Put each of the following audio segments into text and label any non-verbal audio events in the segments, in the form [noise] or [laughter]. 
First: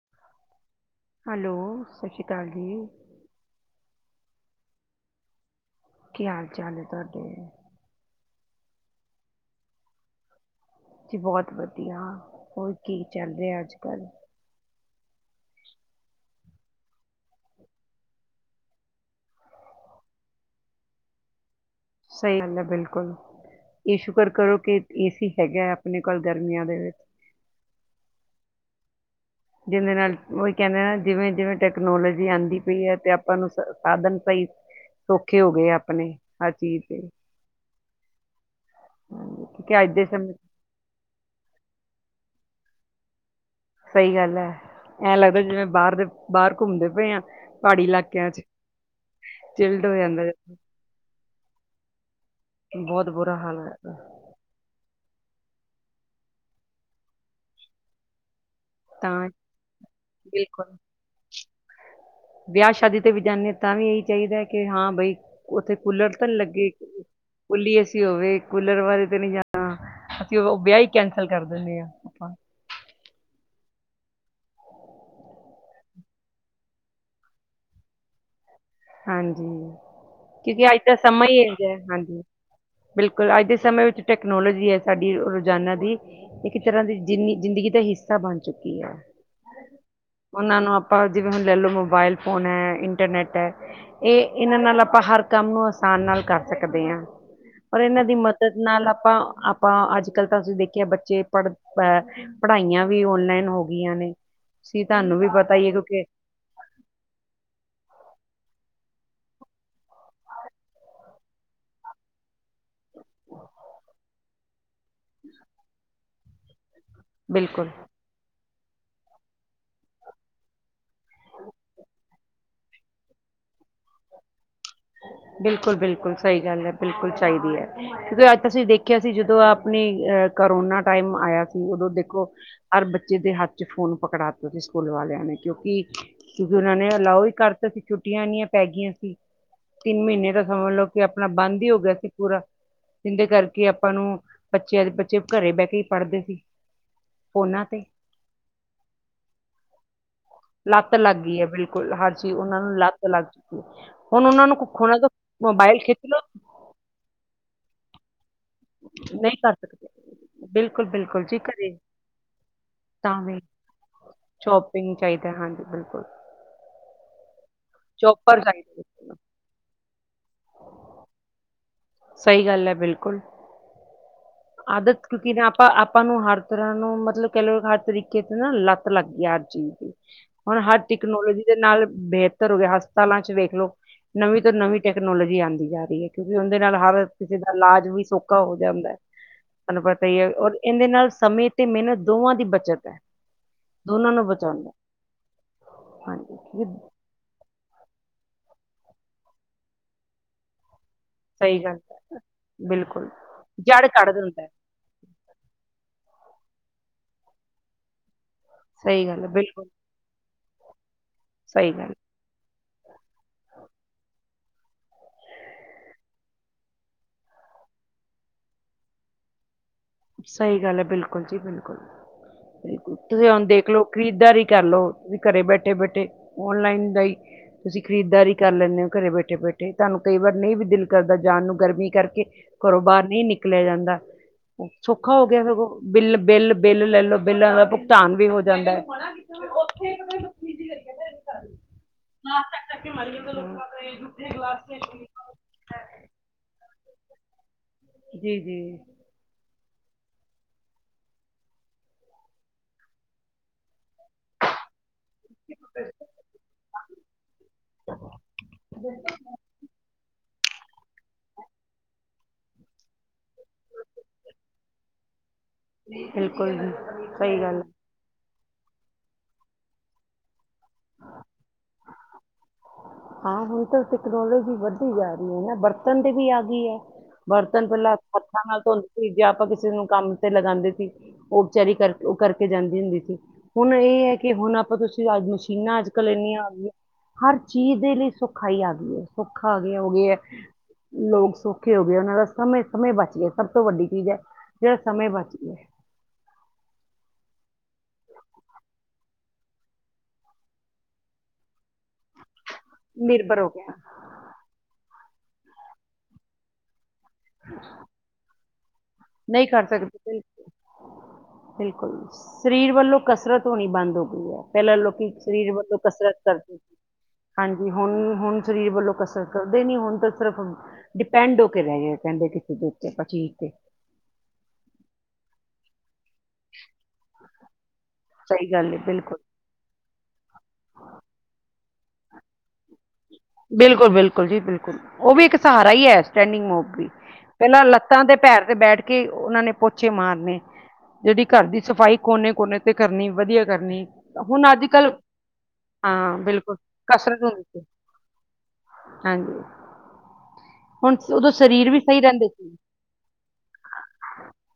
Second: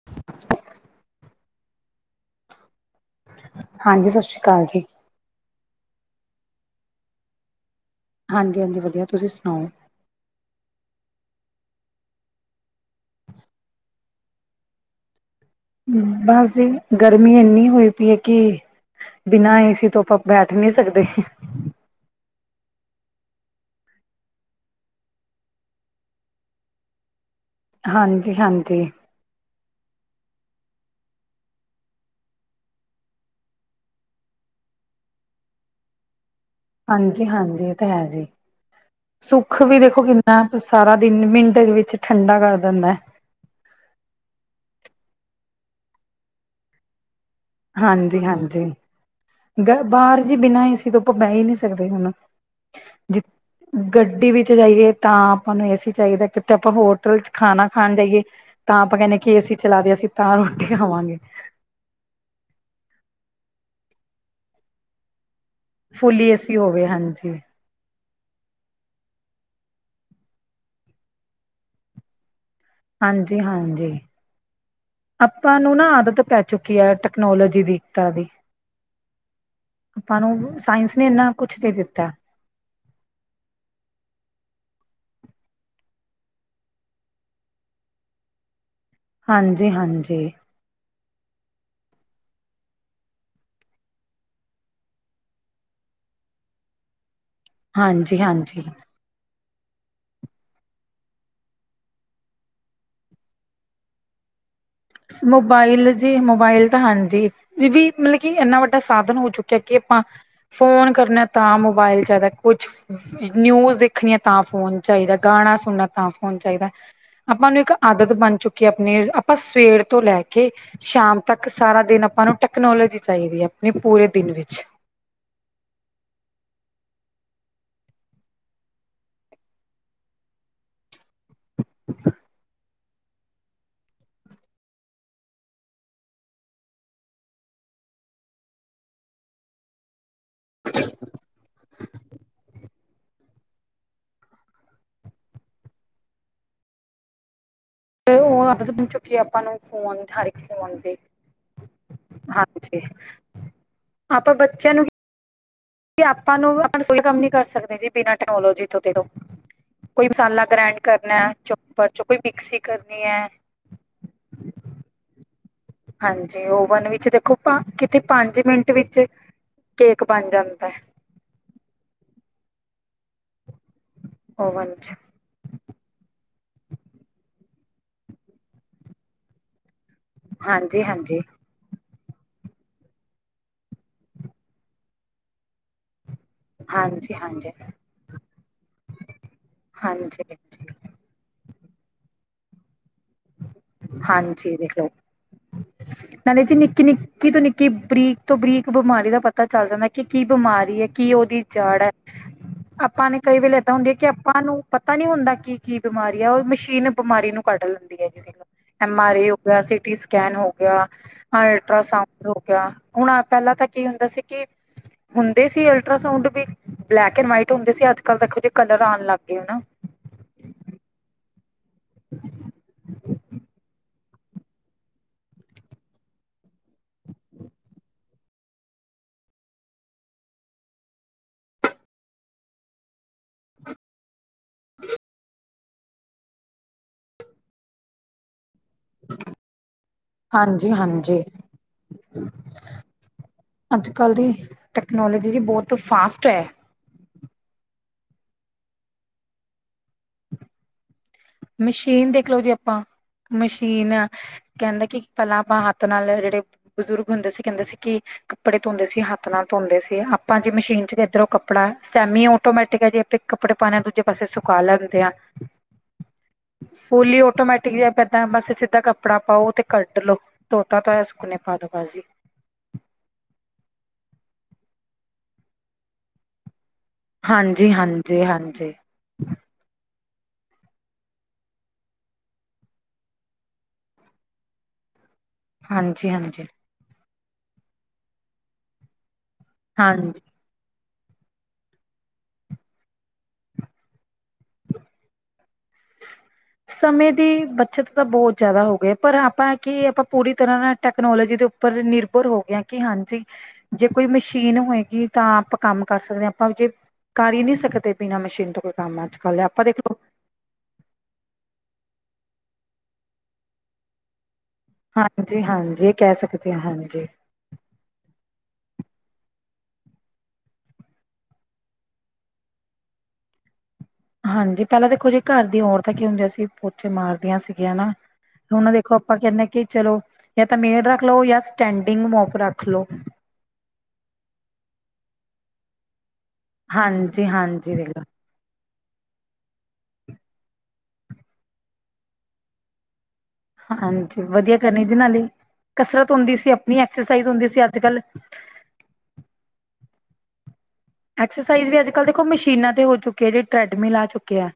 [inaudible] Hello, ਸਤਿ ਸ਼੍ਰੀ ਅਕਾਲ ਜੀ। ਹਾਂਜੀ। ਸਤਿ ਸ਼੍ਰੀ ਅਕਾਲ ਜੀ। ਕੀ ਹਾਲ- ਚਾਲ ਹੈ ਤੁਹਾਡੇ। ਹਾਂਜੀ- ਹਾਂਜੀ ਵਧੀਆ। ਤੁਸੀਂ ਸੁਣਾਓ? ਜੀ ਬਹੁਤ ਵਧੀਆ। ਹੋਰ ਕੀ ਚੱਲ ਰਿਹਾ ਅੱਜ ਕੱਲ੍ਹ। ਬਸ ਜੀ, ਗਰਮੀ ਇੰਨੀ ਹੋਈ ਪਈ ਹੈ ਕਿ ਬਿਨਾਂ ਏ ਸੀ ਤੋਂ ਆਪਾਂ ਬੈਠ ਨਹੀਂ ਸਕਦੇ। ਸਹੀ ਗੱਲ ਹੈ। ਬਿਲਕੁਲ, ਇਹ ਸ਼ੁਕਰ ਕਰੋ ਕਿ ਏ ਸੀ ਹੈਗਾ। ਆਪਣੇ ਕੋਲ ਗਰਮੀਆਂ ਦੇ ਵਿੱਚ ਹਾਂਜੀ-ਹਾਂਜੀ। ਜਿਦੇ ਨਾਲ ਉਹੀ ਕਹਿੰਦੇ ਨਾ ਜਿਵੇਂ-ਜਿਵੇਂ ਟੈਕਨੋਲੋਜੀ ਆਉਂਦੀ ਪਈ ਹੈ ਤੇ ਆਪਾਂ ਨੂੰ ਸਾਧਨ ਸਹੀ ਸੋਖੇ ਹੋ ਗਏ। ਆਪਣੇ ਹਰ ਚੀਜ਼ ਤੇ ਹਾਂਜੀ-ਹਾਂਜੀ ਇਹ ਤਾਂ ਹੈ ਜੇ, ਹਾਂਜੀ ਸੁੱਖ ਵੀ ਕਿਉਂਕਿ ਅੱਜ ਦੇਖੋ ਦੇ ਸਮੇਂ ਕਿੰਨਾ- ਸਾਰਾ ਦਿਨ ਮਿੰਟ ਵਿੱਚ ਠੰਡਾ ਕਰ ਦਿੰਦਾ ਹੈ। ਸਹੀ ਗੱਲ ਹੈ। ਐਂ ਲੱਗਦਾ ਜਿਵੇਂ ਬਾਹਰ ਦੇ ਬਾਹਰ ਘੁੰਮਦੇ ਪਂਏ ਆ। ਪਹਾੜੀ ਹਾਂਜੀ- ਇਲਾਕਿਆਂ ਚ ਹਾਂਜੀ ਗ ਚਿਲਡ ਹੋ ਬਾਹਰ ਜਾਂਦਾ ਜੀ ਬਿਨਾਂ ਹੀ ਤੋਂ ਉਹ ਬੈਹ ਹੀ ਨਹੀਂ ਸਕਦੇ ਹੁਣ। ਬਹੁਤ ਜਿ ਬੁਰਾ ਹਾਲ ਹੋਇਆ ਪਿਆ। ਗੱਡੀ ਵਿੱਚ ਜਾਈਏ। ਤਾਂ ਆਪਾਂ ਨੂੰ ਚਾਹੀਦਾ। ਕਿਤੇ ਆਪਾਂ ਹੋਟਲ ਚ' ਖਾਣਾ ਖਾਣ ਜਾਈਏ। ਤਾਂ ਆਪਾਂ ਕਹਿੰਦੇ ਕਿ ਏ ਸੀ ਚਲਾਦੇ ਅਸੀਂ ਤਾਂ ਬਿਲਕੁਲ ਰੋਟੀ ਖਾਵਾਂਗੇ। ਵਿਆਹ- ਸ਼ਾਦੀ ਤੇ ਵੀ ਜਾਂਦੇ ਤਾਂ ਵੀ ਇਹੀ ਚਾਹੀਦਾ ਕਿ ਹਾਂ। ਬਈ, ਉੱਥੇ ਕੂਲਰ ਫੁੱਲੀ ਤਾਂ ਨਹੀਂ ਏਸੀ ਲੱਗੇ। ਹੋਵੇ ਹਾਂਜੀ ਫੁਲੀ ਏ ਸੀਂ ਹੋਵੇ, ਕੂਲਰ ਬਾਰੇ ਤੇ ਨਹੀਂ ਜਾਣਾ। ਅਸੀਂ ਵਿਆਹ ਹੀ ਕੈਂਸਲ ਕਰ ਦਿੰਦੇ ਹਾਂ। ਆਪਾਂ ਹਾਂਜੀ- ਹਾਂਜੀ। ਆਪਾਂ ਨੂੰ ਨਾ ਆਦਤ ਪੈ ਚੁੱਕੀ ਹੈ ਟੈਕਨੋਲੋਜੀ ਦੀ ਏਤਾ ਦੀ। ਹਾਂਜੀ। ਆਪਾਂ ਨੂੰ ਕਿਉਂਕਿ ਅੱਜ ਤਾਂ ਸਾਇੰਸ ਨੇ ਸਮਾਂ ਇੰਨਾ ਹੀ ਕੁਛ ਦੇ ਹੈਗਾ। ਦਿੱਤਾ। ਹਾਂਜੀ। ਬਿਲਕੁਲ ਅੱਜ ਦੇ ਸਮੇਂ ਵਿੱਚ ਟੈਕਨੋਲੋਜੀ ਹੈ ਸਾਡੀ ਰੋਜ਼ਾਨਾ ਦੀ। ਇੱਕ ਤਰ੍ਹਾਂ ਦੀ ਜਿੰਨੀ ਜ਼ਿੰਦਗੀ ਦਾ ਹਿੱਸਾ ਬਣ ਚੁੱਕੀ ਹੈ। ਹਾਂਜੀ- ਹਾਂਜੀ। ਉਹਨਾਂ ਨੂੰ ਜਿਵੇਂ ਹੁਣ ਲੈ ਲਓ ਮੋਬਾਇਲ ਫੋਨ ਹੈ ਇੰਟਰਨੈੱਟ ਹੈ ਇਹ ਇਹਨਾਂ ਨਾਲ ਆਪਾਂ ਹਰ ਕੰਮ ਨੂੰ ਆਸਾਨ ਨਾਲ ਕਰ ਸਕਦੇ ਹਾਂ ਪਰ ਇਹਨਾਂ ਦੀ ਮਦਦ ਹਾਂਜੀ-ਹਾਂਜੀ। ਨਾਲ ਆਪਾਂ ਆਪਾਂ ਅੱਜ ਕੱਲ੍ਹ ਤਾਂ ਅਸੀਂ ਦੇਖਿਆ ਬੱਚੇ ਪੜ੍ਹ ਅ ਪੜ੍ਹਾਈਆਂ ਵੀ ਔਨਲਾਈਨ ਹੋ ਗਈਆਂ ਨੇ ਤੁਸੀਂ ਤੁਹਾਨੂੰ ਵੀ ਪਤਾ ਹੀ ਹੈ ਮੋਬਾਈਲ ਕਿਉਂਕਿ ਜੀ ਮੋਬਾਈਲ ਤਾਂ ਹਾਂਜੀ ਇਹ ਵੀ ਮਤਲਬ ਕੀ ਇਨਾ ਵੱਡਾ ਸਾਧਨ ਹੋ ਚੁੱਕਿਆ ਕਿ ਆਪਾਂ ਫੋਨ ਕਰਨਾ ਤਾਂ ਮੋਬਾਈਲ ਚਾਹੀਦਾ ਕੁਛ ਨਿਊਜ਼ ਦੇਖਣੀਆਂ ਤਾਂ ਫੋਨ ਚਾਹੀਦੈ ਗਾਣਾ ਸੁਣਨਾ ਤਾਂ ਫੋਨ ਚਾਹੀਦੈ ਆਪਾਂ ਨੂੰ ਬਿਲਕੁਲ ਇੱਕ ਆਦਤ ਬਣ ਚੁੱਕੀ ਆਪਣੀ ਆਪਾਂ ਸਵੇਰ ਤੋਂ ਲੈ ਕੇ ਸ਼ਾਮ ਤੱਕ ਸਾਰਾ ਦਿਨ ਆਪਾਂ ਨੂੰ ਟੈਕਨੋਲੋਜੀ ਚਾਹੀਦੀ ਹੈ ਆਪਣੀ ਪੂਰੇ ਦਿਨ ਵਿੱਚ ਬਿਲਕੁਲ ਬਿਲਕੁਲ ਸਹੀ ਗੱਲ ਹੈ ਬਿਲਕੁਲ ਚਾਹੀਦੀ ਹੈ ਕਿਉਂਕਿ ਅੱਜ ਅਸੀਂ ਦੇਖਿਆ ਸੀ ਜਦੋਂ ਆਪਣੀ ਅਹ ਕਰੋਨਾ ਟਾਈਮ ਆਇਆ ਸੀ ਉਦੋਂ ਦੇਖੋ ਹਰ ਬੱਚੇ ਦੇ ਹੱਥ ਚ ਫੋਨ ਪਕੜਾ ਸੀ ਸਕੂਲ ਵਾਲਿਆਂ ਨੇ ਕਿਉਂਕਿ ਕਿਉਂਕਿ ਉਹਨਾਂ ਨੇ ਅਲਾਓ ਹੀ ਕਰ ਦਿੱਤਾ ਸੀ ਛੁੱਟੀਆਂ ਇੰਨੀਆਂ ਪੈ ਗਈਆਂ ਸੀ ਤਿੰਨ ਮਹੀਨੇ ਦਾ ਸਮਝ ਲਓ ਕਿ ਆਪਣਾ ਬੰਦ ਹੀ ਹੋ ਗਿਆ ਸੀ ਪੂਰਾ ਜਿੰਦੇ ਕਰਕੇ ਆਪਾਂ ਨੂੰ ਬੱਚਿਆਂ ਦੇ ਬੱਚੇ ਘਰੇ ਬਹਿ ਕੇ ਹੀ ਪੜ੍ਹਦੇ ਸੀ ਫੋਨਾਂ ਤੇ ਤੇ ਉਹ ਹੁਣ ਆਦਤ ਬਣ ਚੁੱਕੀ ਆਪਾਂ ਨੂੰ ਫੋਨ ਹਰ ਫੋਨ ਲੱਤ ਦੇ ਲੱਗ ਗਈ ਹੈ ਬਿਲਕੁਲ ਹਰ ਚੀਜ਼ ਉਹਨਾਂ ਨੂੰ ਹਾਂਜੀ ਲੱਤ ਲੱਗ ਚੁੱਕੀ ਹੈ ਹੁਣ ਉਹਨਾਂ ਨੂੰ ਕੁੱਖ ਉਹਨਾਂ ਤੋਂ ਮੋਬਾਈਲ ਵੀ ਆਪਾਂ ਨੂੰ ਆਪਾਂ ਰਸੋਈ ਕੰਮ ਨੀ ਕਰ ਸਕਦੇ ਜ ਬਿਨਾਂ ਟੈਕਨੋਲੋਜੀ ਥੋਂ ਦੇਖੋ ਨਹੀਂ ਕਰ ਸਕਦੇ ਕੋਈ ਮਸਾਲਾ ਗ੍ਰੈਂਡ ਬਿਲਕੁਲ ਕਰਨਾ ਬਿਲਕੁਲ ਜੀ ਘਰੇ ਚੋਪਰ ਚ ਕੋਈ ਮਿਕਸੀ ਕਰਨੀ ਤਾਂ ਹੈ ਵੀ ਸ਼ੋਪਿੰਗ ਚਾਹੀਦੈ ਹਾਂਜੀ। ਬਿਲਕੁਲ ਹਾਂਜੀ ਓਵਨ ਵਿੱਚ ਦੇਖੋ ਕਿਥਤੇ ਪੰਜ ਚੋਪਰ ਮਿੰਟ ਵਿੱਚ ਚਾਹੀਦਾ ਕੇਕ ਬਣ ਜਾਂਦੈ ਸਹੀ ਗੱਲ ਹੈ ਬਿਲਕੁਲ ਓਵਨ ਚ ਆਦਤ ਕੀ ਨਾ ਆਪਾਂ ਆਪਾਂ ਨੂੰ ਹਰ ਤਰ੍ਹਾਂ ਨੂੰ ਮਤਲਬ ਕਹਿ ਲਓ ਹਰ ਤਰੀਕੇ ਤੇ ਨਾ ਲੱਤ ਲੱਗੀ ਹੈ ਹਰ ਚੀਜ਼ ਦੀ। ਹੁਣ ਹਰ ਹਾਂਜੀ ਹਾਂਜੀ ਟੈਕਨੋਲੋਜੀ ਦੇ ਨਾਲ ਬਿਹਤਰ ਹੋ ਗਿਆ ਹਸਪਤਾਲਾਂ ਚ ਵੇਖ ਲੋ ਨਵੀਂ ਨਵੀ ਟੈਕਨੋਲੋਜੀ ਆਂਦੀ ਜਾ ਰਹੀ ਹੈ ਕਿਂਉਕਿ ਦੇ ਨਾਲ ਹਰ ਹਾਂਜੀ ਕਿਸੇ ਹਾਂਜੀ ਦਾ ਇਲਾਜ ਵੀ ਸੋਖਾ ਹੋ ਜਾਂਦਾ। ਤੁਹਾਨੂੰ ਪਤਾ ਹੀ ਹਾਂਜੀ ਹੈ ਔਰ ਇਹਦੇ ਨਾਲ ਸਮੇਂ ਤੇ ਮਿਹਨਤ ਦੋਵਾਂ ਦੀ ਬੱਚਤ ਹੈ। ਦੋਨਾਂ ਨੂੰ ਹਾਂਜੀ ਬਚਾਉਂਦਾ ਦੇਖ ਲਓ ਹਾਂਜੀ ਨਾਲੇ ਤੇ ਨਿੱਕੀ ਨਿੱ ਨਿੱਕੀ ਤੋਂ ਨਿੱਕੀ ਬਰੀਕ ਤੋਂ ਬਰੀਕ ਬਿਮਾਰੀ ਦਾ ਪਤਾ ਚੱਲ ਜਾਂਦੈ ਕਿ ਕੀ ਬਿਮਾਰੀ ਹੈ ਕੀ ਉਹਦੀ ਸਹੀ ਗੱਲ ਜਾੜ ਹੈ ਆਪਾਂ ਬਿਲਕੁਲ ਨੇ ਕਈ ਵਾਰੀ ਏਦਾਂ ਜੜ ਹੁੰਦੀ ਏ ਕਿ ਕੱਢ ਦਿੰਦਾ ਆਪਾਂ ਹੈ। ਨੂੰ ਪਤਾ ਨਹੀਂ ਹੁੰਦਾ ਕੀ ਕੀ ਬਿਮਾਰੀ ਆ ਉਹ ਮਸ਼ੀਨ ਬਿਮਾਰੀ ਨੂੰ ਕੱਢ ਲੈਂਦੀ ਹੈ ਜ। ਐਮ ਸਹੀ ਆਰ ਗੱਲ ਏ ਹੈ ਹੋ ਗਿਆ ਬਿਲਕੁਲ ਸੀਟੀ ਸਕੈਨ ਹੋ ਗਿਆ ਸਹੀ ਗੱਲ ਅਲਟਰਾਸਾਊਂਡ ਹੋ ਗਿਆ ਹੁਣ ਪਹਿਲਾਂ ਤਾਂ ਕੀ ਹੁੰਦਾ ਸੀ ਕਿ ਹੁੰਦੇ ਸੀ ਅਲਟਰਾਸਾਊਂਡ ਵੀ ਬਲੈਕ ਐਂਡ ਵਾਈਟ ਹੁੰਦੇ ਸੀ ਅੱਜ ਕੱਲ੍ਹ ਦੇਖੋ ਜਹੇ ਕਲਰ ਆਣ ਲੱਗ ਗਏ ਨਾ। ਸਹੀ ਗੱਲ ਹੈ ਬਿਲਕੁਲ ਜੀ ਬਿਲਕੁਲ। [unintelligible] [inaudible] ਬੁ ਤੁਸੀਂ ਹੁਣ ਦੇਖਲੋ ਖਰੀਦਦਾਰੀ ਕਰਲਓ ਤੁਸੀਂ ਘਰੇ ਬੈਠੇ ਬੈਠੇ ਓਨਲਾਈਨ ਦਾ ਹੀ ਤੁਸੀਂ ਖਰੀਦਾਰੀ ਕਰ ਲੈਂਦੇ ਹੋ ਘਰੇ ਬੈਠੇ ਬੈਠੇ ਤੁਹਾਨੂੰ ਕਈ ਵਾਰ ਨਹੀਂ ਵੀ ਦਿਲ ਕਰਦਾ ਜਾਣ ਨੂੰ ਗਰਮੀ ਕਰਕੇ ਘਰੋਂ ਬਾਹਰ ਨਹੀਂ ਨਿਕਲਿਆ ਜਾਂਦਾ। ਸੌਖਾ ਹੋ ਗਿਆ ਸਗੋਂ ਬਿੱਲ ਬਿੱਲ ਬਿੱਲ ਲੈ ਲੋ ਬਿੱਲਾਂ ਦਾ ਭੁਗਤਾਨ ਵੀ ਹੋ ਜਾਂਦਾ ਹੈ। ਹਾਂਜੀ ਹਾਂਜੀ। ਅੱਜ ਕਲ ਦੀ ਟੈਕਨੋਲੋਜੀ ਜ ਬਹੁਤ ਫਾਸਟ ਹੈ। ਜੀ ਜੀ। ਮਸ਼ੀਨ ਦੇਖਲਓ ਜੀ ਆਪਾਂ ਮਸ਼ੀਨ ਕਹਿੰਦੇ ਕਿ ਕਲਾ ਆਪਾਂ ਹੱਥ ਨਾਲ ਜਿਹੜੇ ਬਜ਼ੁਰਗ ਹੁੰਦੇ ਸੀ ਕਹਿੰਦੇ ਸੀ ਕਿ ਕੱਪੜੇ ਧੋਂਦੇ ਸੀ ਹੱਥ ਨਾਲ ਧੋਂਦੇ ਸੀ। ਭਾਜੀ ਮਸ਼ੀਨ ਚ ਇੱਧਰੋਂ ਕੱੜਾ ਸੈਮੀ ਆਟੋਮੈਟਿਕ ਜੇ ਆਪਣੇ ਕੱਪੜੇ ਪਾਨੇ ਹ ਦੂਜੇ ਪਾਸੇ ਸੁਕਾ ਲੈਂਦੇ ਆਂ। ਬਿਲਕੁਲ। ਜੀ ਫੁਲੀ ਸਹੀ ਗੱਲ ਹੈ। ਆਟੋਮੈਟਿਕ ਜਿਹਾ ਇਦਾਂ ਬਸ ਸਿੱਧਾ ਕੱਪੜਾ ਪਾਓ ਤੇ ਕੱਢ ਲੋ। ਧੋਤਾ ਤਾਂਇਆ ਸੁੱਕਨੇ ਪਾ ਦੋ ਬਾਜ਼ੀ। ਹਾਂ ਹੁਣ ਤਾਂ ਤੈਕਨੋਲੋਜੀ ਵੱਧਦੀ ਜਾ ਰਹੀ ਹੈ ਨਾ ਬਰਤਣ ਦੀ ਵੀ ਆ ਗਈ ਹੈ। ਬਰਤਨ ਹਾਂਜੀ ਪਹਿਲਾਂ ਹਾਂਜੀ ਹੱਥਾਂ ਨਾਲ ਹਾਂਜੀ ਧੋਂਦੇ ਸੀ ਜੇ ਆਪਾਂ ਕਿਸੇ ਨੂੰ ਕੰਮ ਤੇ ਲਗਾਉਂਦੇ ਸੀ। ਉਪਚਾਰੀ ਕਰਕੇ ਉਹ ਕਰਕੇ ਜਾਂਦੀ ਹੁੰਦੀ ਸੀ ਹੁਣ ਇਹ ਹੈ ਕਿ ਹੁਣ ਆਪਾਂ ਤੁਸੀਂਜ ਚੀਨਾ ਅੱਜ ਹਾਂਜੀ ਕੱਲ੍ਹ ਇੰਨੀਆਂ ਹਾਂਜੀ ਆ ਗਈਆਂ ਹਰ ਚੀਜ਼ ਦੇ ਲਈ ਸੌਖਾਈ ਆ ਗਈ ਹੈ। ਭੁਖਾ ਆ ਗਿਆ ਹੋ ਹਾਂਜੀ ਗਿਆ ਹੈ। ਲੋਕ ਸੌਖੇ ਹੋ ਗਏ ਉਹਨਾਂ ਦਾ ਸਮੇਂ ਸਮੇਂ ਬਚ ਗਿਆ ਸਭ ਤੋਂ ਵੱਡੀ ਚੀਜ਼ ਹੈ ਜਿਹੜਾ ਸਮੇਂ ਬਚ ਗਿਆ। ਸਮੇਂ ਦੀ ਬੱਚਤ ਤਾਂ ਬਹੁਤ ਜ਼ਿਆਦਾ ਹੋ ਗ ਪਰ ਆਪਾਂ ਕਿ ਆਪਾਂ ਪੂਰੀ ਤਰ੍ਹਾਂ ਨਾਲ ਟੈਕਨੋਲੋਜੀ ਦੇ ਉੱਪਰ ਨਿਰਭਰ ਹੋ ਗੇ ਆਂ ਕਿ ਹਾਂਜੀ ਨਿਰਭਰ ਹੋ ਗਿਆ ਜੇ ਕੋਈ ਮਸ਼ੀਨ ਹੋਏਗੀ ਤਾਂ ਆਪਾਂ ਕੰਮ ਕਰ ਸਕਦੇ ਹਾਂ ਆਪਾਂ ਜੇ ਕਰ ਹੀ ਨਹੀਂ ਸਕਦੇ ਬਿਨਾਂ ਮਸ਼ੀਨ ਤੋਂ ਕੋਈ ਕੰਮ ਅੱਜ ਕੱਲ ਆਪਾਂ ਦੇਖ ਲ ੁ ਬਿਲਕੁਲ ਸਰੀਰ ਵੱਲੋਂ ਕਸਰਤ ਹੋਣੀ ਬੰਦ ਹੋ ਗਈ ਹੈ। ਪਹਿਲ ਲੋਕੀ ਹਾਂਜੀ ਸ਼ਰੀਰ ਬਧੋਂ ਹਾਂਜੀ ਇਹ ਕਹਿ ਕਸਰਤ ਸਕਦੇ ਕਰਦੇ ਹਾਂ ਸੀ। ਹਾਂਜੀ ਹਾਂਜੀ ਹੁਣ ਹੁਣ ਸਰੀਰ ਵੱਲੋਂ ਕਸਰਤ ਕਰਦੇ ਨੀ ਹੁਣ ਤਾਂ ਸਿਰਫ, ਡਿਪੈਂਡ ਹੋ ਕੇ ਰਹਿਗੇ ਕਹਿੰਦੇ ਕਿਸੇ ਦੇ ਉੱਤੇ ਪਕੀਰ ਤੇ, ਹਾਂਜੀ ਪਹਿਲਾਂ ਦੇਖੋ ਜਿਹੀ ਘਰ ਦੀਆਂ ਔਰਤਾਂ ਕੀ ਹੁੰਦੀ ਆ ਸੀਂ ਪੋਚੇ ਮਾਰਦੀਆਂ ਸੀਗੀਆਂ ਨਾ, ਸਹੀ ਹੁਣ ਗੱਲ ਹੈ ਦੇਖੋ ਆਪਾਂ ਬਿਲਕੁਲ ਕਹਿੰਦੇ ਕਿ ਚਲੋ ਜਾਂ ਤਾਂ ਮੇੜ ਰੱਖ ਲਓ ਜਾਂ ਸਟੈਂਡਿੰਗ ਮੋਪ ਰੱਖ ਲਓ ਬਿਲਕੁਲ ਬਿਲਕੁਲ ਜੀ ਬਿਲਕੁਲ ਉਹ ਵੀ ਇੱਕ ਸਹਾਰਾ ਹੀ ਹੈ ਸਟੈਂਡਿੰਗ ਮੋਪ ਹਾਂਜੀ ਪਹਿਲਾਂ ਹਾਂਜੀ ਦੇਖ ਲੱਤਾਂ ਦੇ ਪੈਰ ਤੇ ਬੈਠ ਕੇ, ਕੇ ਉਹਨਾਂ ਨੇ ਪੋਚੇ ਮਾਰਨੇ ਜਿਹੜੀ ਘਰ ਦੀ ਸਫਾਈ ਕੋਨੇ ਕੋਨੇ ਤੇ ਕਰਨੀ ਵਧੀਆ, ਕਰਨੀ ਹਾਂਜੀ ਹੁਣ ਵਧੀਆ ਅੱਜ ਕਰਨੀ ਕੱਲ ਜੀ ਨਾਲੇ ਕਸਰਤ ਹਾਂ ਹੁੰਦੀ ਸੀ ਬਿਲਕੁਲ ਆਪਣੀ ਕਸਰਤ ਐਕਸਰਸਾਈਜ਼ ਹੁੰਦੀ ਸੀ। ਅੱਜ ਕੱਲ ਹਾਂਜੀ ਹੁਣ ਉਦੋਂ ਸਰੀਰ ਐਕਸਰਸਾਈਜ਼ ਵੀ ਅੱਜ ਸਹੀ ਕੱਲ੍ਹ ਦੇਖੋ ਰਹਿੰਦੇ ਸੀ ਮਸ਼ੀਨਾਂ ਤੇ ਹੋ ਚੁੱਕੇ ਆ ਜਿਹੜ ਟ੍ਰੈਡਮਿਲ ਆ ਚੁੱਕੇ ਆ।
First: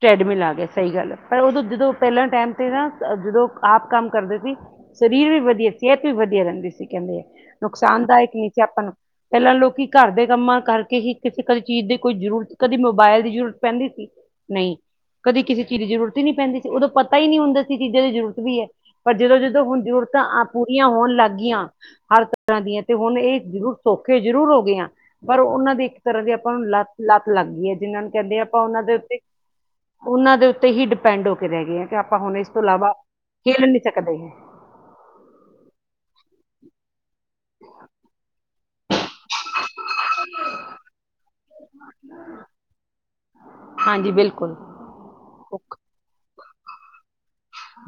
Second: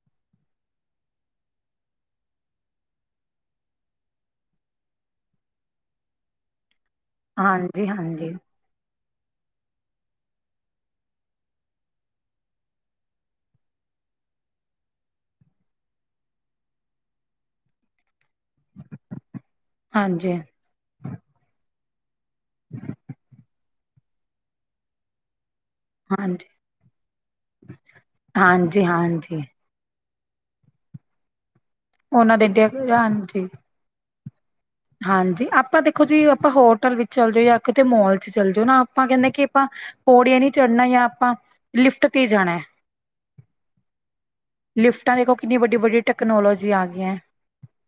ਟ੍ਰੈਡਮਿਲ ਆ ਗਿਆ ਸਹੀ ਗੱਲ ਪਰ ਉਦੋਂ ਜਦੋਂ ਪਹਿਲਾਂ ਟਾਈਮ ਤੇ ਨਾ ਜਦੋਂ ਆਪ ਕੰਮ ਕਰਦੇ ਸੀ ਸਰੀਰ ਵੀ ਵਧੀਆ ਸਿਹਤ ਵੀ ਵਧੀਆ ਰਹਿੰਦੀ ਸੀ ਕਹਿੰਦੇ ਆ ਹਾਂਜੀ ਨੁਕਸਾਨਦਾਇਕ ਹਾਂਜੀ ਨਹੀਂ ਸੀ ਆਪਾਂ ਨੂੰ, ਪਹਿਲਾਂ ਲੋਕੀ ਘਰ ਦੇ ਕੰਮਾਂ ਕਰਕੇ ਹੀ ਕਿਸੇ ਕਦੇ ਚੀਜ਼ ਦੀ ਕੋਈ ਜ਼ਰੂਰਤ ਕਦੇ ਮੋਬਾਇਲ ਦੀ ਜ਼ਰੂਰਤ ਪੈਂਦੀ ਸੀ। ਨਹੀਂ ਕਦੇ ਕਿਸੇ ਚੀਜ਼ ਦੀ ਜ਼ਰੂਰਤ ਹੀ ਨਹੀਂ ਪੈਂਦੀ ਸੀ ਉਦੋਂ ਪਤਾ ਹੀ ਨਹੀਂ ਹੁੰਦਾ ਸੀ ਚੀਜ਼ਾਂ ਦੀ ਜ਼ਰੂਰਤ ਵੀ ਹੈ ਪਰ ਜਦੋਂ ਜਦੋਂ ਹੁਣ ਹਾਂਜੀ ਜਰੂਰਤਾਂ ਪੂਰੀਆਂ ਹੋਣ ਲੱਗ ਗਈਆਂ ਹਰ ਤਰ੍ਹਾਂ ਦੀਆਂ ਤੇ ਹੁਣ ਇਹ ਜ਼ਰੂਰ ਸੌਖੇ ਜ਼ਰੂਰ ਹੋ ਗਏ ਆ ਪਰ ਉਹਨਾਂ ਦੇ ਤਰ੍ਹਾਂ ਦੀ ਹਾਂਜੀ ਆਪਾਂ ਨੂੰ ਲੱਤ ਲੱਤ ਲੱਗ ਗਈ ਹੈ ਜਿਹਨਾਂ ਨੂੰ ਕਹਿੰਦੇ ਆ ਆਪਾਂ ਉਹਨਾਂ ਹਾਂਜੀ ਦੇ ਉੱਤੇ ਹਾਂਜੀ ਉਹਨਾਂ ਦੇ ਉੱਤੇ ਹੀ ਡਿਪੈਂਡ ਹੋ ਕੇ ਰਹਿ ਗਏ ਆ ਕਿ ਆਪਾਂ ਹੁਣ ਉਹਨਾਂ ਇਸ ਦੇ ਤੋਂ ਇਲਾਵਾ ਹਾਂਜੀ ਖੇਲ ਨੀ ਸਕਦੇ। ਹਾਂਜੀ ਆਪਾਂ ਦੇਖੋ ਜੀ ਆਪਾਂ ਹੋਟਲ ਵਿੱਚ ਚੱਲ ਜੋ ਜਾਂ ਕਿਤੇ ਮੋਲ ਚ ਚੱਲ ਜੋ ਨਾ ਆਪਾਂ ਕਹਿੰਦੇ ਕਿ ਆਪਾਂ ਪੌੜੀਆਂ ਨਹੀਂ ਚੜ੍ਹਨਾ ਜਾਂ ਆਪਾਂ ਲਿਫਟ ਤੇ ਜਾਣੈ। ਹਾਂਜੀ ਬਿਲਕੁਲ ਲਿਫਟਾਂ ਦੇਖੋ ਕਿੰਨੀ ਵੱਡੀ ਵੱਡੀ ਟੈਕਨੋਲੋਜੀ ਆ ਗਈ ਹੈ।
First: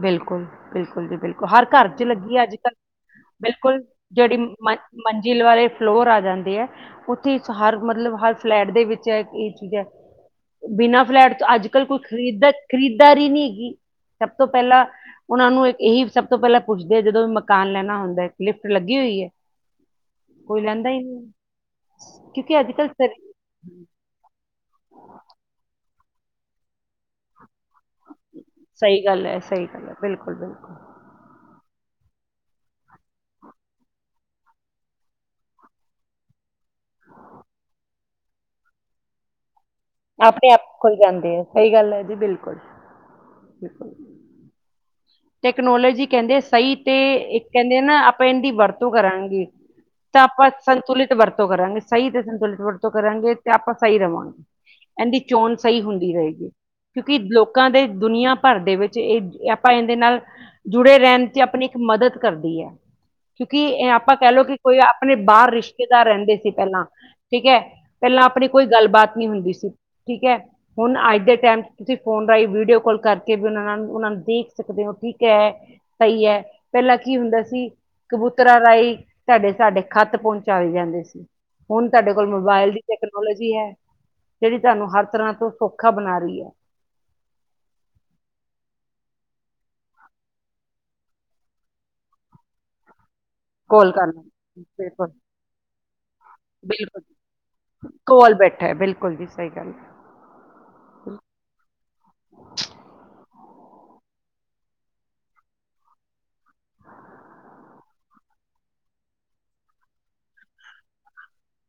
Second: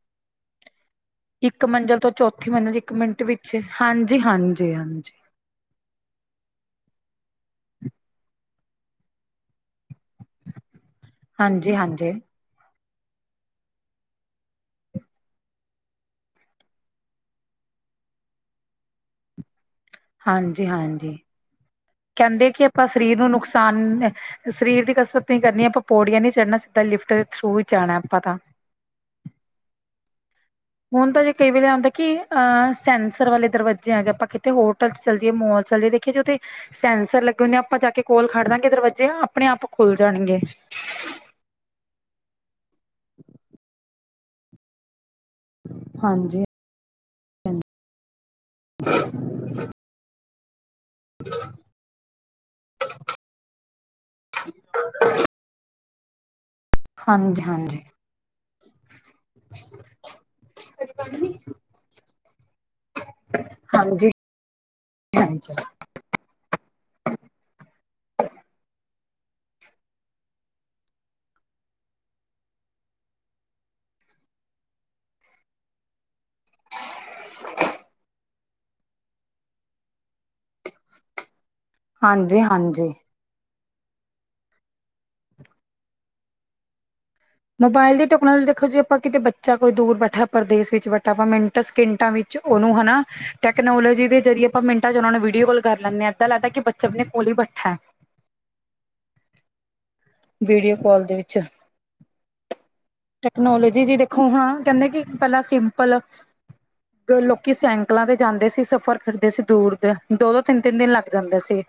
ਬਿਲਕੁਲ ਬਿਲਕੁਲ ਜੀ ਬਿਲਕੁਲ, ਹਰ ਇੱਕ ਘਰ ਮੰਜ਼ਿਲ ਚ ਤੋਂ ਲੱਗੀ ਹੈ ਚੌਥੀ ਅੱਜ ਕੱਲ ਮੰਜ਼ਿਲ ਇੱਕ ਮਿੰਟ ਵਿੱਚ ਬਿਲਕੁਲ ਹਾਂਜੀ ਜਿਹੜੀ ਹਾਂਜੀ ਮ ਹਾਂਜੀ ਮੰ ਦਿਲ ਵਾਲੇ ਫਲੋਰ ਆ ਜਾਂਦੇ ਆ। ਉੱਥੇ ਹਰ ਮਤਲਬ ਹਰ ਫਲੈਟ ਦੇ ਵਿੱਚ ਇਹ ਚੀਜ਼ ਹੈ, ਬਿਨਾਂ ਫਲੈਟ ਤੋਂ ਅੱਜ ਹਾਂਜੀ ਕੱਲ੍ਹ ਕੋਈ ਹਾਂਜੀ ਖਰੀਦ ਖਰੀਦਦਾਰੀ ਨਹੀਂੀ ਹੈਗੀ ਸਭ ਤੋਂ ਪਹਿਲਾਂ, ਉਹਨਾ ਨੂੰ ਇਹੀ ਸਭ ਤੋਂ ਪਹਿਲਾਂ ਪੁੱਛਦੇ ਆ ਜਦੋਂ ਵੀ ਮਕਾਨ ਲੈਣਾ ਹੁੰਦਾ ਲਿਫਟ ਲੱਗੀ ਹੋਈ ਹੈ। ਕੋਈ ਹਾਂਜੀ ਲੈਂਦਾ ਹੀ ਹਾਂਜੀ ਨਹੀਂ ਕਹਿੰਦੇ ਕਿਉਂਕਿ ਕਿ ਅੱਜ ਆਪਾਂ ਕੱਲ ਸਰੀਰ ਨੂੰ ਨੁਕਸਾਨ, ਸਰੀਰ ਦੀ ਕਸਰਤ ਨ ਕਰਨੀ ਆਪਾਂ ਪੌੜੀਆਂ ਨੀ ਚੜ੍ਹਨਾ ਸਿੱਧਾ ਲਿਫਟ ਦੇ ਥਰੂ ਹੀ ਜਾਣਾ ਆਪਾਂ ਤਾਂ, ਸਹੀ ਗੱਲ ਹੈ ਸਹੀ ਗੱਲ ਹੈ ਬਿਲਕੁਲ ਬਿਲਕੁਲ ਹੁਣ ਤਾਂ ਜੇ ਕਈ ਵੇਲੇ ਆਂਦੈ ਕਿ ਅ ਸੈਂਸਰ ਵਾਲੇ ਦਰਵਾਜੇ ਆਗੇ ਆਪਾਂ ਕਿਤੇ ਹੋਟਲ ਚੱਲਜੀਏ ਮੋਲ ਚੱਲਜੀਏ ਜੇ ਸੈਂਸਰ ਲੱਗੇ ਹੁੰਦੇ ਆ ਆਪਾਂ ਜਾ ਕੇ ਕੋਲ ਖੜ ਦਾਂਗੇ ਦਰਵਾਜੇ ਆਪ ਆਪਣੇ ਆਪ ਖੁੱਲ ਜਾਣਗੇ ਆਪਣੇ ਆਪ ਖੁੱਲ ਜਾਂਦੇ ਆ ਸਹੀ ਗੱਲ ਹੈ ਜੀ ਬਿਲਕੁਲ [inaudible] ਦੇਖੋ ਟੈਕਨੋਲੋਜੀ ਕਹਿੰਦੇ ਹਾਂਜੀ-ਹਾਂਜੀ, ਸਹੀ ਤੇ ਇੱਕ ਕਹਿੰਦੇ ਨਾ ਆਪਾਂ ਇਹਨਾਂ ਦੀ ਵਰਤੋਂ ਕਰਾਂਗੇ। ਤਾਂ ਆਪਾਂ ਸੰਤੁਲਿਤ ਵਰਤੋਂ ਕਰਾਂਗੇ ਸਹੀ ਤੇ ਸੰਤੁਲਿਤ ਵਰਤੋਂ ਕਰਾਂਗੇ ਤੇ ਆਪਾਂ ਸਹੀ ਰਵਾਂਗੇ। ਇਹਦੀ ਚੋਣ ਸਹੀ ਹੁੰਦੀ ਰਹੇਗੀ ਕਿਉਂਕਿ ਲੋਕਾਂ ਹਾਂਜੀ-ਹਾਂਜੀ। ਦੇ ਦੁਨੀਆਂ ਭਰ ਦੇ ਵਿੱਚ ਇਹ ਆਪਾਂ, ਦੇ ਨਾਲ ਜੁੜੇ ਰਹਿਣ ਚ ਆਪਣੀ ਇੱਕ ਮਦਦ ਕਰਦੀ ਹੈ। ਕਿਉਂਕਿ ਇਹ ਆਪਾਂ ਕਹਿਲਓ ਕਿ ਕੋਈ ਆਪਣੇ ਬਾਹਰ ਹਾਂਜੀ-ਹਾਂਜੀ, ਰਿਸ਼ਤੇਦਾਰ ਰਹਿੰਦੇ ਸੀ ਪਹਿਲਾਂ ਠੀਕ ਹੈ। ਪਹਿਲਾਂ ਆਪਣੀ ਕੋਈ ਗੱਲਬਾਤ ਨੀ ਹੁੰਦੀ ਸੀ ਠੀਕ ਹੈ। ਹੁਣ ਅੱਜ ਦੇ ਟਾਈਮ ਚ ਤੁਸੀਂ ਫੋਨ ਰਾਹੀਂ ਵੀਡੀਓ ਕਾਲ ਕਰਕੇ ਵੀ ਉਹਨਾਂ ਉਹਨਾਂ ਨੂੰ ਦੇਖ, ਸਕਦੇ ਹੋ ਠੀਕ ਹੈ ਸਹੀ ਹੈ ਪਹਿਲਾਂ ਕੀ ਹੁੰਦਾ ਸੀ ਕਬੂਤਰ, ਰਾਹੀਂ ਤੁਹਾਡੇ ਸਾਡੇ ਖੱਤ ਪਹੁੰਚਾਏ ਜਾਂਦੇ ਸੀ ਹੁਣ ਤੁਹਾਡੇ ਕੋਲ ਮੋਬਾਇਲ ਦੀ ਹਾਂਜੀ-ਹਾਂਜੀ। ਟੈਕਨੋਲੋਜੀ ਹੈ ਜਿਹੜੀ ਤੁਹਾਨੂੰ ਹਰ ਤਰ੍ਹਾਂ ਤੋਂ ਸੌਖਾ ਬਣਾ ਰਹੀ ਹੈ। ਮੋਬਾਇਲ ਦੀ ਟੈਕਨੋਲੋਜੀ ਦੇਖੋ ਜੇ ਆਪਾਂ ਕਿਤੇ ਬੱਚਾ ਕੋਈ ਦੂਰ ਬੈਠਾ ਪਰਦੇਸ਼ ਵਿੱਚ ਬੈਠਾ ਆਪਾਂ ਮਿੰਟ, ਸਕਿੰਟਾਂ ਵਿੱਚ ਉਹਨੂੰ ਹਨਾ ਕਾਲ ਟੈਕਨੋਲੋਜੀ ਦੇ ਕਰਨਾ ਜ਼ਰੀਏ ਆਪਾਂ ਮਿੰਟਾਂ ਚ ਬਿਲਕੁਲ ਉਹਨਾਂ ਨੂੰ ਵੀਡੀਓ ਕੋਲ ਕਰ ਲੈਂਦੇ ਹ ਇੱਦਾਂ ਲੱਗਦਾ ਕਿ ਬੱਚ ਬਿਲਕੁਲ ਆਪਣੇ ਕੋਲ ਹੀ ਬਠਾ। ਕੋਲ ਬੈਠਾ ਬਿਲਕੁਲ ਜੀ ਸਹੀ ਗੱਲ ਹੈ ਵੀਡੀਓ ਕਾਲ ਦੇ ਵਿੱਚ ਟੈਕਨੋਲੋਜੀ ਜੀ ਦੇਖੋ ਹਾਂ ਕਹਿੰਦੇ ਕਿ ਪਹਿਲਾਂ ਸਿੰਪਲ ਲੋਕੀ ਸੈਂਕਲਾਂ ਤੇ ਜਾਂਦੇ ਸੀ ਸਫ਼ਰ ਕਰਦੇ ਸੀ ਦੂਰ ਦੇ ਦੋ ਦੋ ਤਿੰਨ ਤਿੰਨ ਦਿਨ ਲੱਗ ਜਾਂਦੇ ਸੀ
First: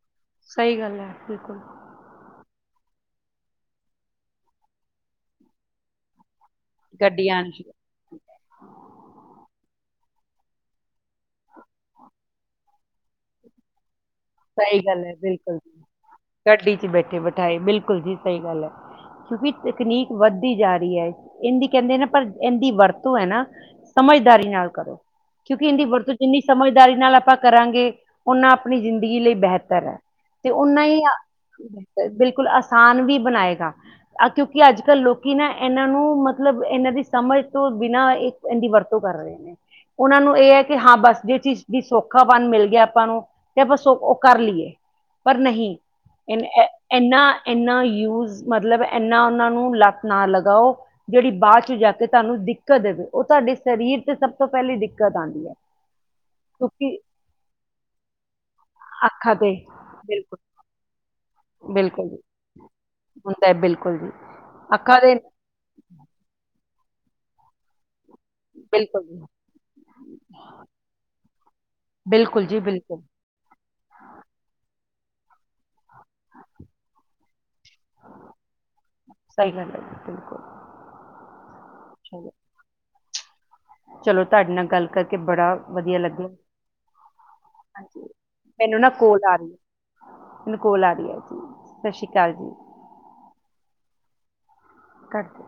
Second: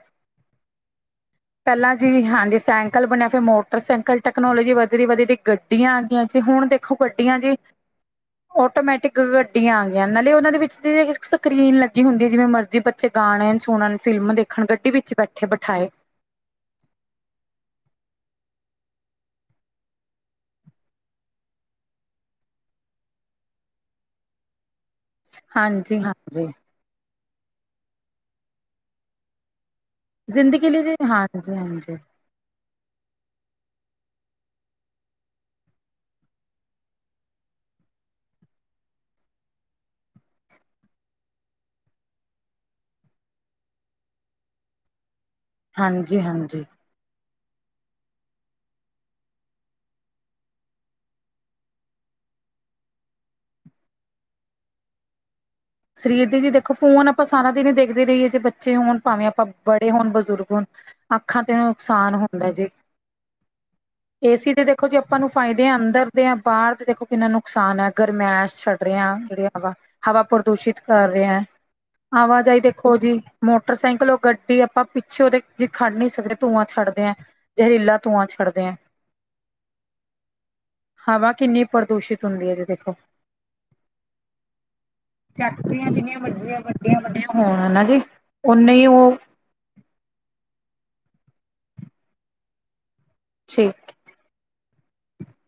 ਸਹੀ ਗੱਲ ਹੈ ਬਿਲਕੁਲ ਪਹਿਲਾਂ ਜੀ ਹਾਂਜੀ ਸਾਈਕਲ ਬਣਿਆ ਫੇਿਰ ਮੋਟਰ ਸਾਈਕਲ ਟੈਕਨੋਲੋਜੀ ਵਧ ਦੀ ਵਧਦੀ ਗੱਡੀਆਂ ਆ ਗਈਆਂ ਜੀ ਹੁਣ ਦੇ ੱਖੋ ਗੱਡੀਆਂ ਕੱਟੀਆਂ ਆਉਣ ਜੀ ਸ਼ੁਰੂ ਆਟੋਮੈਟਿਕ ਗੱਡੀਆਂ ਆ ਗਈਆਂ ਨਾਲੇ ਉਹਨਾਂ ਦੇ ਵਿੱਚ ਸਕਰੀਨ ਲੱਗੀ ਹੁੰਦੀ ਹੈ ਜਿਵੇਂ ਮਰਜ਼ੀ ਵਿੱਚ ਗਾਣੇ ਸੁਣਨ ਫਿਲਮ ਦੇਖਣ ਸਹੀ ਗੱਡੀ ਗੱਲ ਵਿੱਚ ਏ ਬੈਠੇ ਬਿਲਕੁਲ ਬਿਠਾਏ ਗੱਡੀ ਚ ਬੈਠੇ ਬਿਠਾਏ ਬਿਲਕੁਲ ਜੀ ਸਹੀ ਗੱਲ ਹੈ ਕਿਉਕਿ ਤਕਨੀਕ ਵੱਧਦੀ ਜਾ ਰਹੀ ਹੈ ਇਹਦੀ ਕਹਿੰਦੇ ਨਾ ਪਰ ਇਹਦੀ ਵਰਤੋਂ ਹੈ ਨਾ ਸਮਝਦਾਰੀ ਨਾਲ ਕਰੋ ਕਿਉਂਕਿ ਇੰ ਦੀ ਹਾਂਜੀ ਵਰਤੋਂ ਚ ਇੰਨੀ ਹਾਂਜੀ ਸਮਝ ਦਾਰੀ ਨਾਲ ਆਪਾਂ ਕਰਾਂਗੇ ਉਹਨਾਂ ਆਪਣੀ ਜ਼ਿੰਦਗੀ ਲਈ ਬਿਹਤਰ ਹੈ ਤੇ ਜ਼ਿੰਦਗੀ ਨਾ ਲਈ ਜੀ ਹੀ ਹਾਂਜੀ ਹਾਂਜੀ ਬਿਲਕੁਲ ਆਸਾਨ ਵੀ ਬਣਾਏਗਾ ਕਿਉਂਕਿ ਅੱਜ ਕੱਲ੍ਹ ਲੋਕੀ ਨਾ ਇਹਨਾਂ ਨੂੰ ਮਤਲਬ ਇਹਨਾਂ ਦੀ ਸਮਝ ਤੋਂ ਬਿਨਾਂ, ਇਹਦੀ ਵਰਤੋਂ ਕਰ ਰਹੇ ਨੇ ਉਹਨਾਂ ਨੂੰ ਇਹ ਹੈ ਕਿ ਹਾਂ ਬਸ ਜਿਹ ਚੀਜ਼ ਦੀ ਸੌਖਾਪਨ ਮਿਲ ਗਿਆ ਆਪਾਂ ਨੂੰ, ਤੇ ਆਪਾਂ ਉਹ ਕਰ ਲਈਏ ਪਰ ਨਹੀਂ ਹਾਂਜੀ ਇਹ ਹਾਂਜੀ ਇਨਾ ਇਨਾ ਯੂਜ ਮਤਲਬ ਇੰਨਾ ਉਹਨਾਂ ਨੂੰ ਲੱਤ ਨਾ ਲਗਾਓ, ਜਿਹੜੀ ਬਾਅਦ ਚ ਜਾ ਕੇ ਤੁਹਾਨੂੰ ਦਿੱਕਤ ਦੇਵੇ ਉਹ ਤੁਹਾਡੇ ਸਰੀਰ ਤੇ ਸਭ ਤੋਂ ਪਹਿਲੀ ਦਿੱਕਤ ਆਉਂਦੀ ਹੈ। ਸਰੀਰ ਦੇ ਜ ਦੇਖੋ ਕਿਉਂਕਿ ਫੋਨ ਆਪਾਂ ਸਾਰਾ ਦਿਨ ਹੀ ਦੇਖਦੇ ਰਹੀਏ ਜੇ ਬੱਚੇ ਹੋਣ ਭਾਵੇਂ ਅੱਖਾਂ ਆਪਾਂ ਤੇ ਬੜੇ ਹੋਣ ਬਿਲਕੁਲ ਬਜ਼ੁਰਗ ਹੋਣ। ਅੱਖਾਂ ਤੇ ਨੁਕਸਾਨ ਹੁੰਦਾ ਜੀ ਹੁੰਦਾ ਹੈ ਬਿਲਕੁਲ ਜੀ ਏਸੀ ਤੇ ਦੇਖੋ ਜੀ ਅੱਖਾਂ ਦੇ ਆਪਾਂ ਨੂੰ ਫਾਇਦੇ ਅੰਦਰ ਦੇ ਜਾਂ ਬਾਹਰ ਦੇਖੋ ਕਿੰਨਾ ਨੁਕਸਾਨ ਹੈ ਗਰਮੈਸ਼ ਛੱਡ ਬਿਲਕੁਲ ਰਿਹਾ ਜੀ ਜਿਹੜੀ ਹ ਹਵਾ ਪੁਰ ਦੂਸ਼ਿਤ ਕਰ ਰਿਹਾ ਬਿਲਕੁਲ ਆਵਾਜਾਈ ਜੀ ਦੇਖੋ ਬਿਲਕੁਲ ਜੀ ਮੋਟਰਸਾਈਕਲ ਉਹ ਗੱਡੀ ਆਪਾਂ ਪਿੱਛੇ ਉਹਦੇ ਜੇ ਖੜਨੀ ਧੂੰਆਂ ਛੱਡਦੇਂ ਐਂ, ਜ਼ਹਿਰੀਲਾ ਧੂੰਆਂ ਛੱਡਦੈਂ ਐਂ। ਸਹੀ ਗੱਲ ਹੈ ਜੀ, ਬਿਲਕੁਲ ਹਵਾ ਕਿੰਨੀ ਪ੍ਰਦੂਸ਼ਿਤ ਚਲੋ ਹੁੰਦੀ ਐ, ਜੀ ਦੇਖੋ। ਚਲੋ ਤੁਹਾਡੇ ਨਾਲ ਗੱਲ ਕਰਕੇ ਬੜਾ ਫੈਕਟਰੀਆਂ ਵਧੀਆ ਜਿੰਨੀਆਂ ਲੱਗਿਆ ਮਰਜ਼ੀਆਂ ਵੱਡੀਆਂ ਵੱਡੀਆਂ ਹੋਣ ਨਾ ਹਾਂਜੀ ਜੀ ਓਨੇ ਮੈਨੂੰ ਹੀ ਨਾ ਉਹ ਕੋਲ ਆ ਰਹੀ ਹੈ ਮੈਨਕਲ ਆ ਰ ਹੈ ਜੀ ਸਤਿ ਸ਼੍ਰੀ ਅਕਾਲ ਜੀ ਠੀਕ ਕਰਦੇ